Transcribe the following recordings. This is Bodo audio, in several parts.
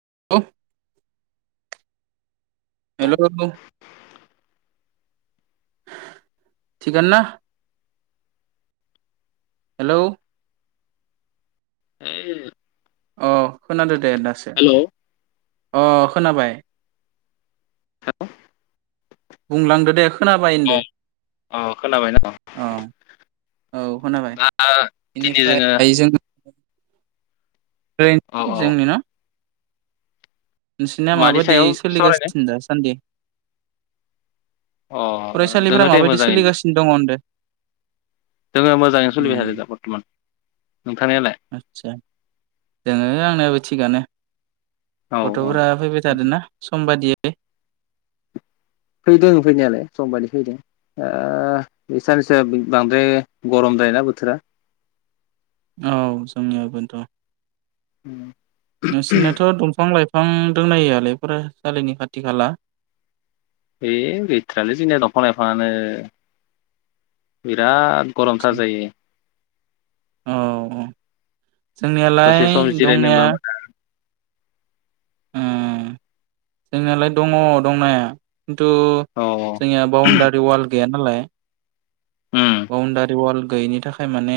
[inaudible] हेलौ थिगानोना हेलौ [unintelligible] अ खोनादो दे दासो । हेल' औ अ खोनाबाय। बुंलांदो दे । ओम औ खोनाबाय ना अ औ खोनाबाय दिनै जोङो बेनिफ्राय जों औ औ [inaudible] नोंसिनिया मानि माबायदि सायाव सावरायनो सोलिगासिनो दा सान्दि? अ फरायसालिफोरा दोङो दे माबायदि मोजाङैनो सोलिगासिनो दङ होनदो दोङो मोजाङैनो सलिबाय थादो दा बरथमान । आतसा दोङो आंनियाबो थिगानो। औ औ गथ'फोरा फैबाय थादोना सम बादियै? [inaudible] फैदों फैनायालाय समबादि फैदों ओ बे साननैसोआ बांद्राय गरम द्रायना बोथोरा । औ जोंनियाव बोथ'। नोंसिनाथ' दंफां लाइफ फां दंना गैयालै फरायसालिनि खाथि खाला? ए गैथ्रालै जोंनिया दंफां लाइफांङानो । बिराद गरमथार जायो । औ औ। जोंनियालाय दसे सम जिरायनोबो दंनाया मोना। उम। जोंनालाय दङ दंनाया। खिन्थु औ जोंनिया बाउणडारि वाल गैया नालाय बावनदारि वाल गैयिनि थाखाय माने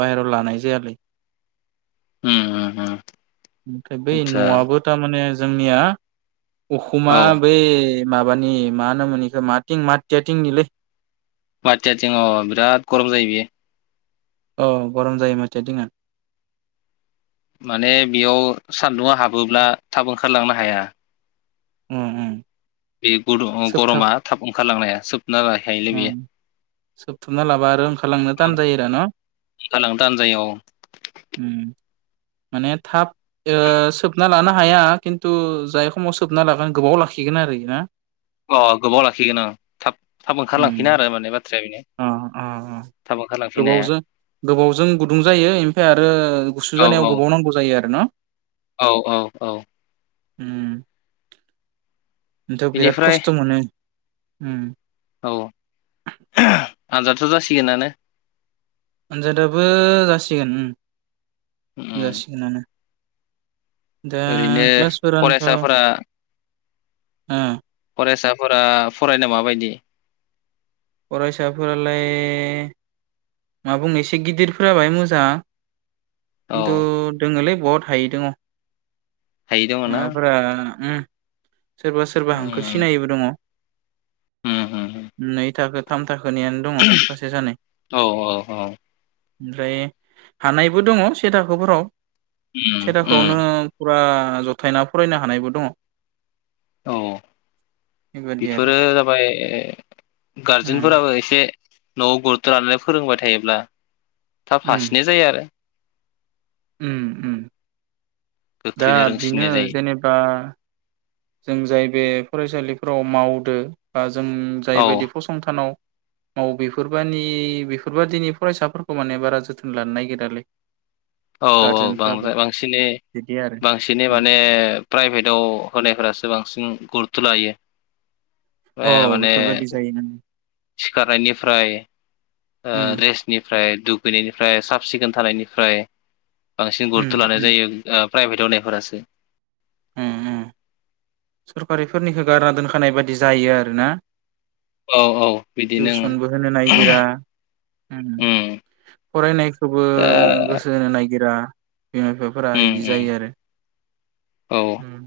बाहेराव लानाय जायालै । औ ओमफ्राय बै आदसा न'आबो थारमाने जो जोंनिया उखुमा औ बेै माबानि मा होनोम मोन बेखौ? माथिं माथियाथिंनिलै। माथिया थिं अ बिराद गरम जायो बेयो। औ गरम जायो माथिया थिंङा। माने बेयाव सान्दुंआ हाब थाब ओंखारलांनो हाया। ओ। बे गरमा थाब ओंखारलांनाया सोबना लाखायोलै बेयो सोबथाबना लाबा आरो ओंखारलांनो औ दान जायरा न? ओंखारलांनो थान जायो माने थाब ओ। सोबना लानो हाया खिन्थु जाय समाव सोबना लागोन गोबाव लाखिगोन आरो ना। अ गोबाव लाखिगोन अ थाब थाब ओंखारलांफिना आरो माने बाथ्राया बेनो अ अ थाब ओंखारलांफिनो हाया गोबावजों गोबावजों गुदुं जायो निफ्राय आरो गुसु औ औ जानायाव गोबाव नांगौ जायो आरो न? औ औ औ। उम। नोंथ' बिराद बिनिफ्राय खस्थ' मोनो। हम। औ। आजादाथ' जासिगोनानो। अनजादाबो जासिगोन। उम जासिगोनानो। दा ओरैनो फरायसाफोरा उम। फरायसाफोरा फरायनायाव माबायदि? फरायसाफोरालाय मा बुंनो एसे गिदिरफोरा बाय मोजां। औ खिन्थु दोङोलै बहुद हायै दोङ'। हायै दङ ना माबाबोरा उम। सोरबा सोरबा हांखो उम सिनायिबो दङ'। उम उम नै थाखोथाम, थाखो थाखोनियानो दङ औ सासे सानै औ औ। ओमफ्राय हानायबो दङ से थाखोफोराव। सेे उम उम थाखोआवनो बा जथायना फरायनो हानायबो दङ। औ बेबादि आरो बेफोरो जाबाय गा उम जुनफोराबो एसे न'आव गुरुथ' लानानै फोरोंबाय थायोब्ला थाब उम हासिननाय जायो आरो। उम उम। दा गोख्रैनो बेनो रोंसिननाय जायो जेनेबा जों जाय बे फरायसालिफोराव मावदो बा जों औ जायबायदि फसंथानाव औ बेफोरबानि बेफोरबादिनि फरायसाफोरखौ माने बारा जोथोन लानो नागिरालै औ औ गारजेनफ्राबो बांद्राय बांसिनै बिदि आरो बांसिनै उम माने प्राइभेटाव होनाय फोरासो बांसिन गुरुथ' लायो। औ ए माने बेफोर बादि जायो ना। सिखारनायनिफ्राय ओ उम रेस्टनि फ्राय दुगैनायनिफ्राय साब सिखोन थानायनिफ्राय बांसिन उम गुरुथ' लानाय उम जायो। ओ प्राइभेटआव होनायफोरासो। उम उम। सरकारिफोरनिखो बारा दोनखानाय बायदि जायो आरो ना। औ औ बिदि नों टिउसनबो होनो नागिरा उम फरायनायखोबो दा गोसो होनो नागिरा। बिमा बिफाफोरा उम इदि उम जायो आरो। उम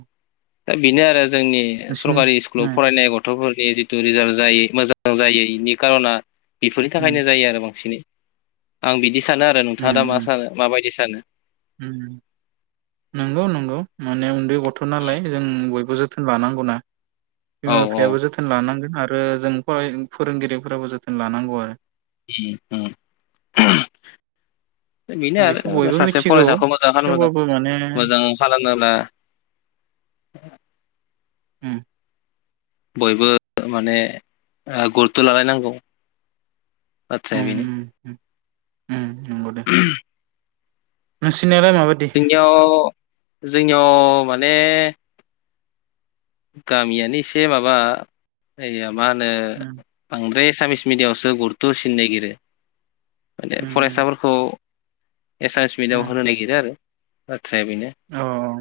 बिनो आरो जो जोंनि नोंसिनि सरकारि स्कुलाव ओ फरायनाय गथ'फोर ए जिथु रिजाल जायो मोजां जायो इनि खार'ना बेफोरनि उम थाखायनो जायो आरो बांसिनै आं बिदि स सानो आरो उम नोंथाङा दा मा उम सानो माबायदि [unintelligible] उम नंगौ नंगौ माने उन्दै गथ' नालाय जों बयबो बो जोथोन लानांगौना औ बिमा बिफायाबो जोथोन लानांगोन। आरो जों फराय फोरोंगिरिफोराबो जोथोन लानांगौ आरो ओम ओम दा बेनो बेखौ आरो बयबो सासे मिथिगौ फरायसाखौ मोजां खालामोब्ला थेवबाबो माने मोजां खालामोब्ला ओम बयबो माने ओ गुरुथ' लालायनांगौ बाथ्राया बेनो ओम नंगौ दे नोंसि- थिनायालाय माबायदि? जोंनियाव जोंनियाव माने गामियानो एसे माबा मा होनो उम आं एसामिस मिडियामआवसो गुरथ' होसिननो नागिरो। माने उम उम फरायसाफोरखौ एसामिस मिडियामआव होनो नागिरो आरो बाथ्राया बेनो अह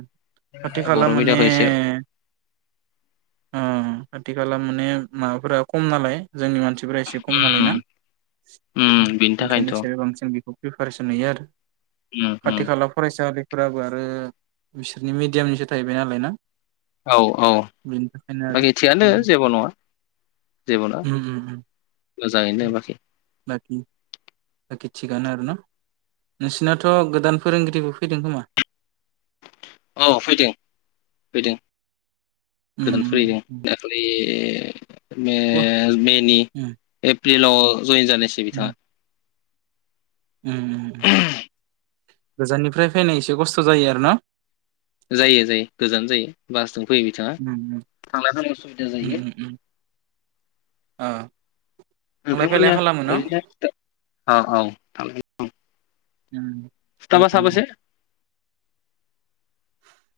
खाथि खाला बर' माने मिडियामखौ एसे ओम आथि खाला माने माबाफोरा खम नालाय जोंनि मानसिफोरा एसे खम नालाय ना उम उम बिनि ओंखायनो थाखायनोथ' एसे बांसिन बेखौ प्रिपारेसन नुयो आरो उम खाथि उम खाला फरायसालि फोराबो आरो बिसोरनि मिडियामनिसो थाहैबाय नालाय ना । औ औ । बेनि थाखायनो आरो उम जेबो नङा [inaudible] मोजाङैनो उम बाखि बाखि बाखि थिगानो आरो न नोंसिनाथ' गोदान फोरोंगिरिबो फैदों खोमा? औ फैदों फैदों । उम गोदान उम फैदों उम दाखालि मेल मेनि उम बिल' जयेन जानायसै बिथाङा उम । उम गोजाननिफ्राय फैनाय एसे खस्थ' जायो आर न? जायो जायो गोजान जायो बासजों फैयो बिथाङा उम थांलाय फैलाय असुबिदा उम जायो । उम उम ओ थांलाय फैलाय नोंथांमोननिया खालामो न ओरैनो [unintelligible] औ औ थां उम सिथाबा अ साबोसे?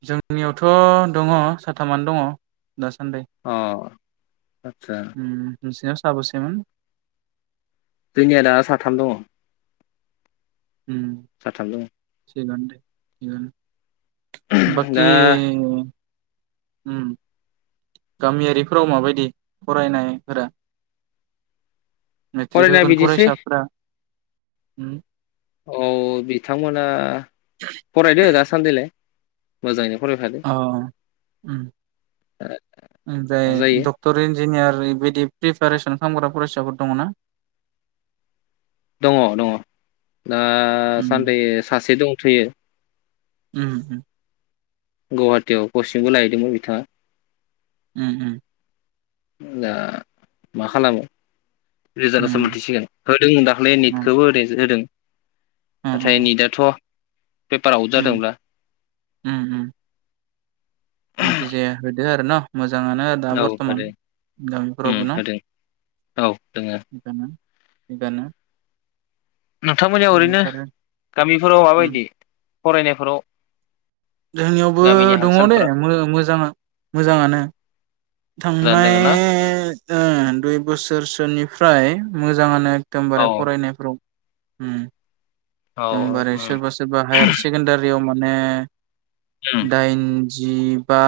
जोंनियावथ' दङ साथामानो दङ । अ आतसा । नोंसिना साबोसेमोन? जोंनिया दा साथाम दङ । उम साथाम दङ । [unintelligible] बाखि दा उम गामियारिफोराव माबायदि फरायनायफोरा? मेट्रिक फरायनाया होगोन बिदिसै फरायसाफ्रा? उम औ बिथांमोना फरायदो दासान्दिलाय मोजाङैनो । अ उम उम दे मा जायो डक्टर इन जिनियरबायदि प्रिपेरेसन खालामग्रा फरायसाफोर दङ ना? दङ दङ । दा उम सानदै सासे दंथ'यो । उम। गौहाटियाव कचिंबो लाहैदोंमोन बिथाङा। उम उम। दा मा खालामो । रिजारासो उम मोनथिसिगोन होदों दाख्लै उम नेटखौबो ओरैनोसो होदों। नाथाय उम नितआथ' पेपार आवट उम जादोंब्ला उम उम जायखिजाया होदो आरो न मोज जाङानो दा औ बरथमान होदों उम गामिफोरावबो न होदों औ दोङो थिगानो। नोंथांमोनयाव ओरैनो बेनिफ्राय गामिफोराव उम माबायदि? फरायनायफोराव जोंनियावबो गामिनि हाल दङ दे सालफोरा मोजा मोजाङा मोजाङानो मोजाङानो थांनाय दोङो ना ओ दुइ बोसोरसोनि फ्राय मोजाङानो औ एकदमबारे फरायनायफ्राव। होम। औ एकदमबारै उम सोरबा सोरबा हायार सेकेण्डारियाव माने उम दाइन जिबा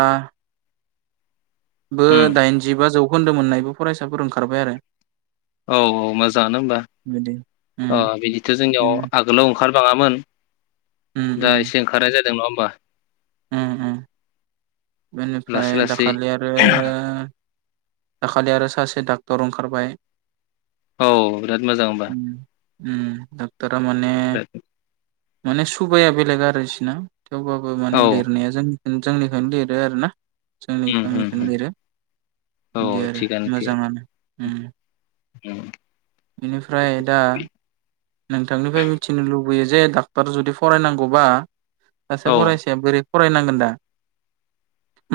बो उम दाइनजिबा जौखोन्दो मोननायबो फरायसाफोर ओंखारबाय आरो। औ औ मोजाङानो होमबा बिदि अ उम बिदिथ' जोंनियाव उम आगोलाव ओंखारबाङामोन उम दा एसे उम ओंखारनाय जादों। नङा होमबा? उम उम। बेनिफ्राय लासै लासै दाखालि आरो दाखालि आरो सासे डाक्टर ओंखारबाय। औ बिराद मोजां होनबा । उम उम डाक्टारआ माने [unintelligible] माने सुबाया बेलेग आरोसना । थेवबाबो माने औ लिरनाया जों जोंनिखायनो दे आरोना। जोंनि उम उम खामिनिखौनो उम लिरो औ बिदि आरो थिगानो थिगानो मोजाङानो। उम। उम। बेनिफ्राय दा नोंथांनिफ्राय मिथिनो लुबैयो। लुबैयो जे डाक्टर जुदि फरायनांगौबा आ औ फरायायस बोरै फरायनांगोन दा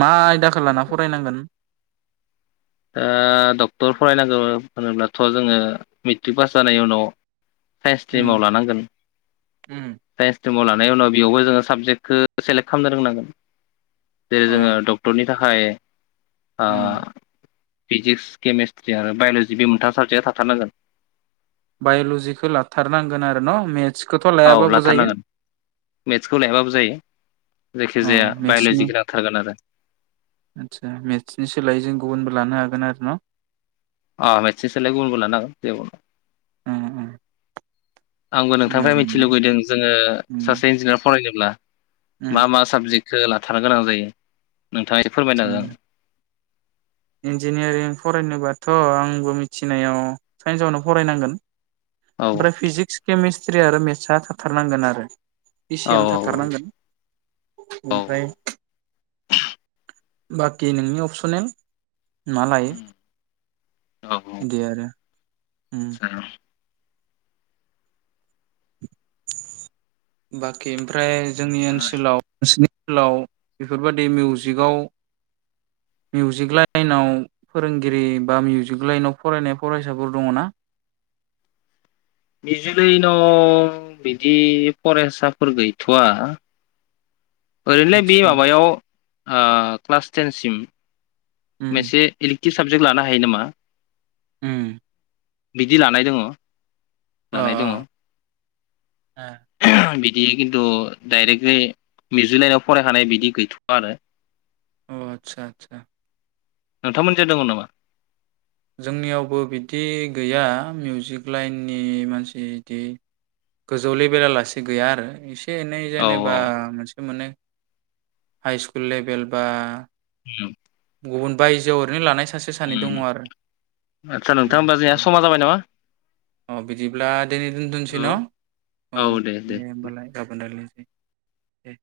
मा आयदाखौ लाना फरायनांगोन दा डक्टर फरायनांगौ होनोब्लाथ' जोङो मेट्रिक पास जानायनि उनाव साइन्स उम स्ट्रिमाव लानांगोन उम साइन्स स्ट्रिमाव लान उनाव बेयावबो जोङो साबजेक्टखौ सेलेक्ट खालामनो रोंनांगोन जेरै जोङो अ डक्टरनि थाखाय आ उम फिजिक्स केमेस्ट्रि आरो बाय'ल'जि बे मोनथाम साबजेक्टआ थाथारनांगोन। बायल'जिखौ लाथारनांगोन आरो न' मेथ्स औ लाथारनांगोन मेथ्सखौ लायाबाबो जायो। अ जायखिजाया मेटसनि बाय'ल'जिखौ नांथारगोन आरो मेटसनि सोलायै जों गुबुनबो लानो हागोन गोन आरो न अ मेट्रिकसोलाय गुबुनबो लानो हागोन जेबो नङा उम उम आंबो नोंथांनिफ्राय मिथि मोजाङानो लुुबैदों जोङो उम सासे इन्जिनियार फरायनोब्ला उम मा मा साबजेक्ट सो लाथारानो गोनां जायो। नोंथाङा एसे फोरमायनो हागोन इन्जिनियारिं फरायनोबाथ आंबो मिथिनायाव साइन्सआवनो फरायनांगोन। हागोन फ्राय फिजिक्स केमेस सिरि आरो मेससा थाथारनांगोन आरो। औ इसेयाम थाथारनांगोन। औ ओमफ्राय। बाखि नोंनि अपसनेल मा लायो औ दे आरो उम [unintelligible] बाखि ओमफ्राय जोंनि औ ओनसोलाव नोंसिनि स्कुलाव बेफोरबायदि मिउजिकआव मिउजिक लाइनाव फोरोंगिरि बा मिउजिक लाइनाव फरायनाय फरायसाफोर दङना। मिउजिक लायनाव बिदि फरायसाफोर गैथवा ओरैलाय बे आदसा माबायाव ओ क्लास टेनसिम उम मेसे इल थि साबजेक्ट लानो हायो नामा? उम। बिदि लानाय दङ। ओ लानाय दङ ओ ए। इदि खिन्थु डाइरेक्टलि मिउजिक लाइनाव फरायखानाय बिदि गैथवआ आरो। अ आतसा आतसा। नोंथांमोनजों दङ नामा? जोंनियावबो बिदि गैया मिउजिक लाइननि मानसि इदि गोजौ लेभेलालासे गैया आरो इसे इसे -एनै औ जेनेबा [unintelligible] मोनै हाइ स्कुल लेभेल बा औ। गुबुन बायजोआव ओरै लानाय [unintelligible] उम दङ आरो आतसा उम नोंथां होमबा दे। जोंहा समा जाबाय नामा? अ बिदिब्ला दिनै दोनथ'नोसै न औ औ दे होमबालाय गाबोन रायलायनो दे।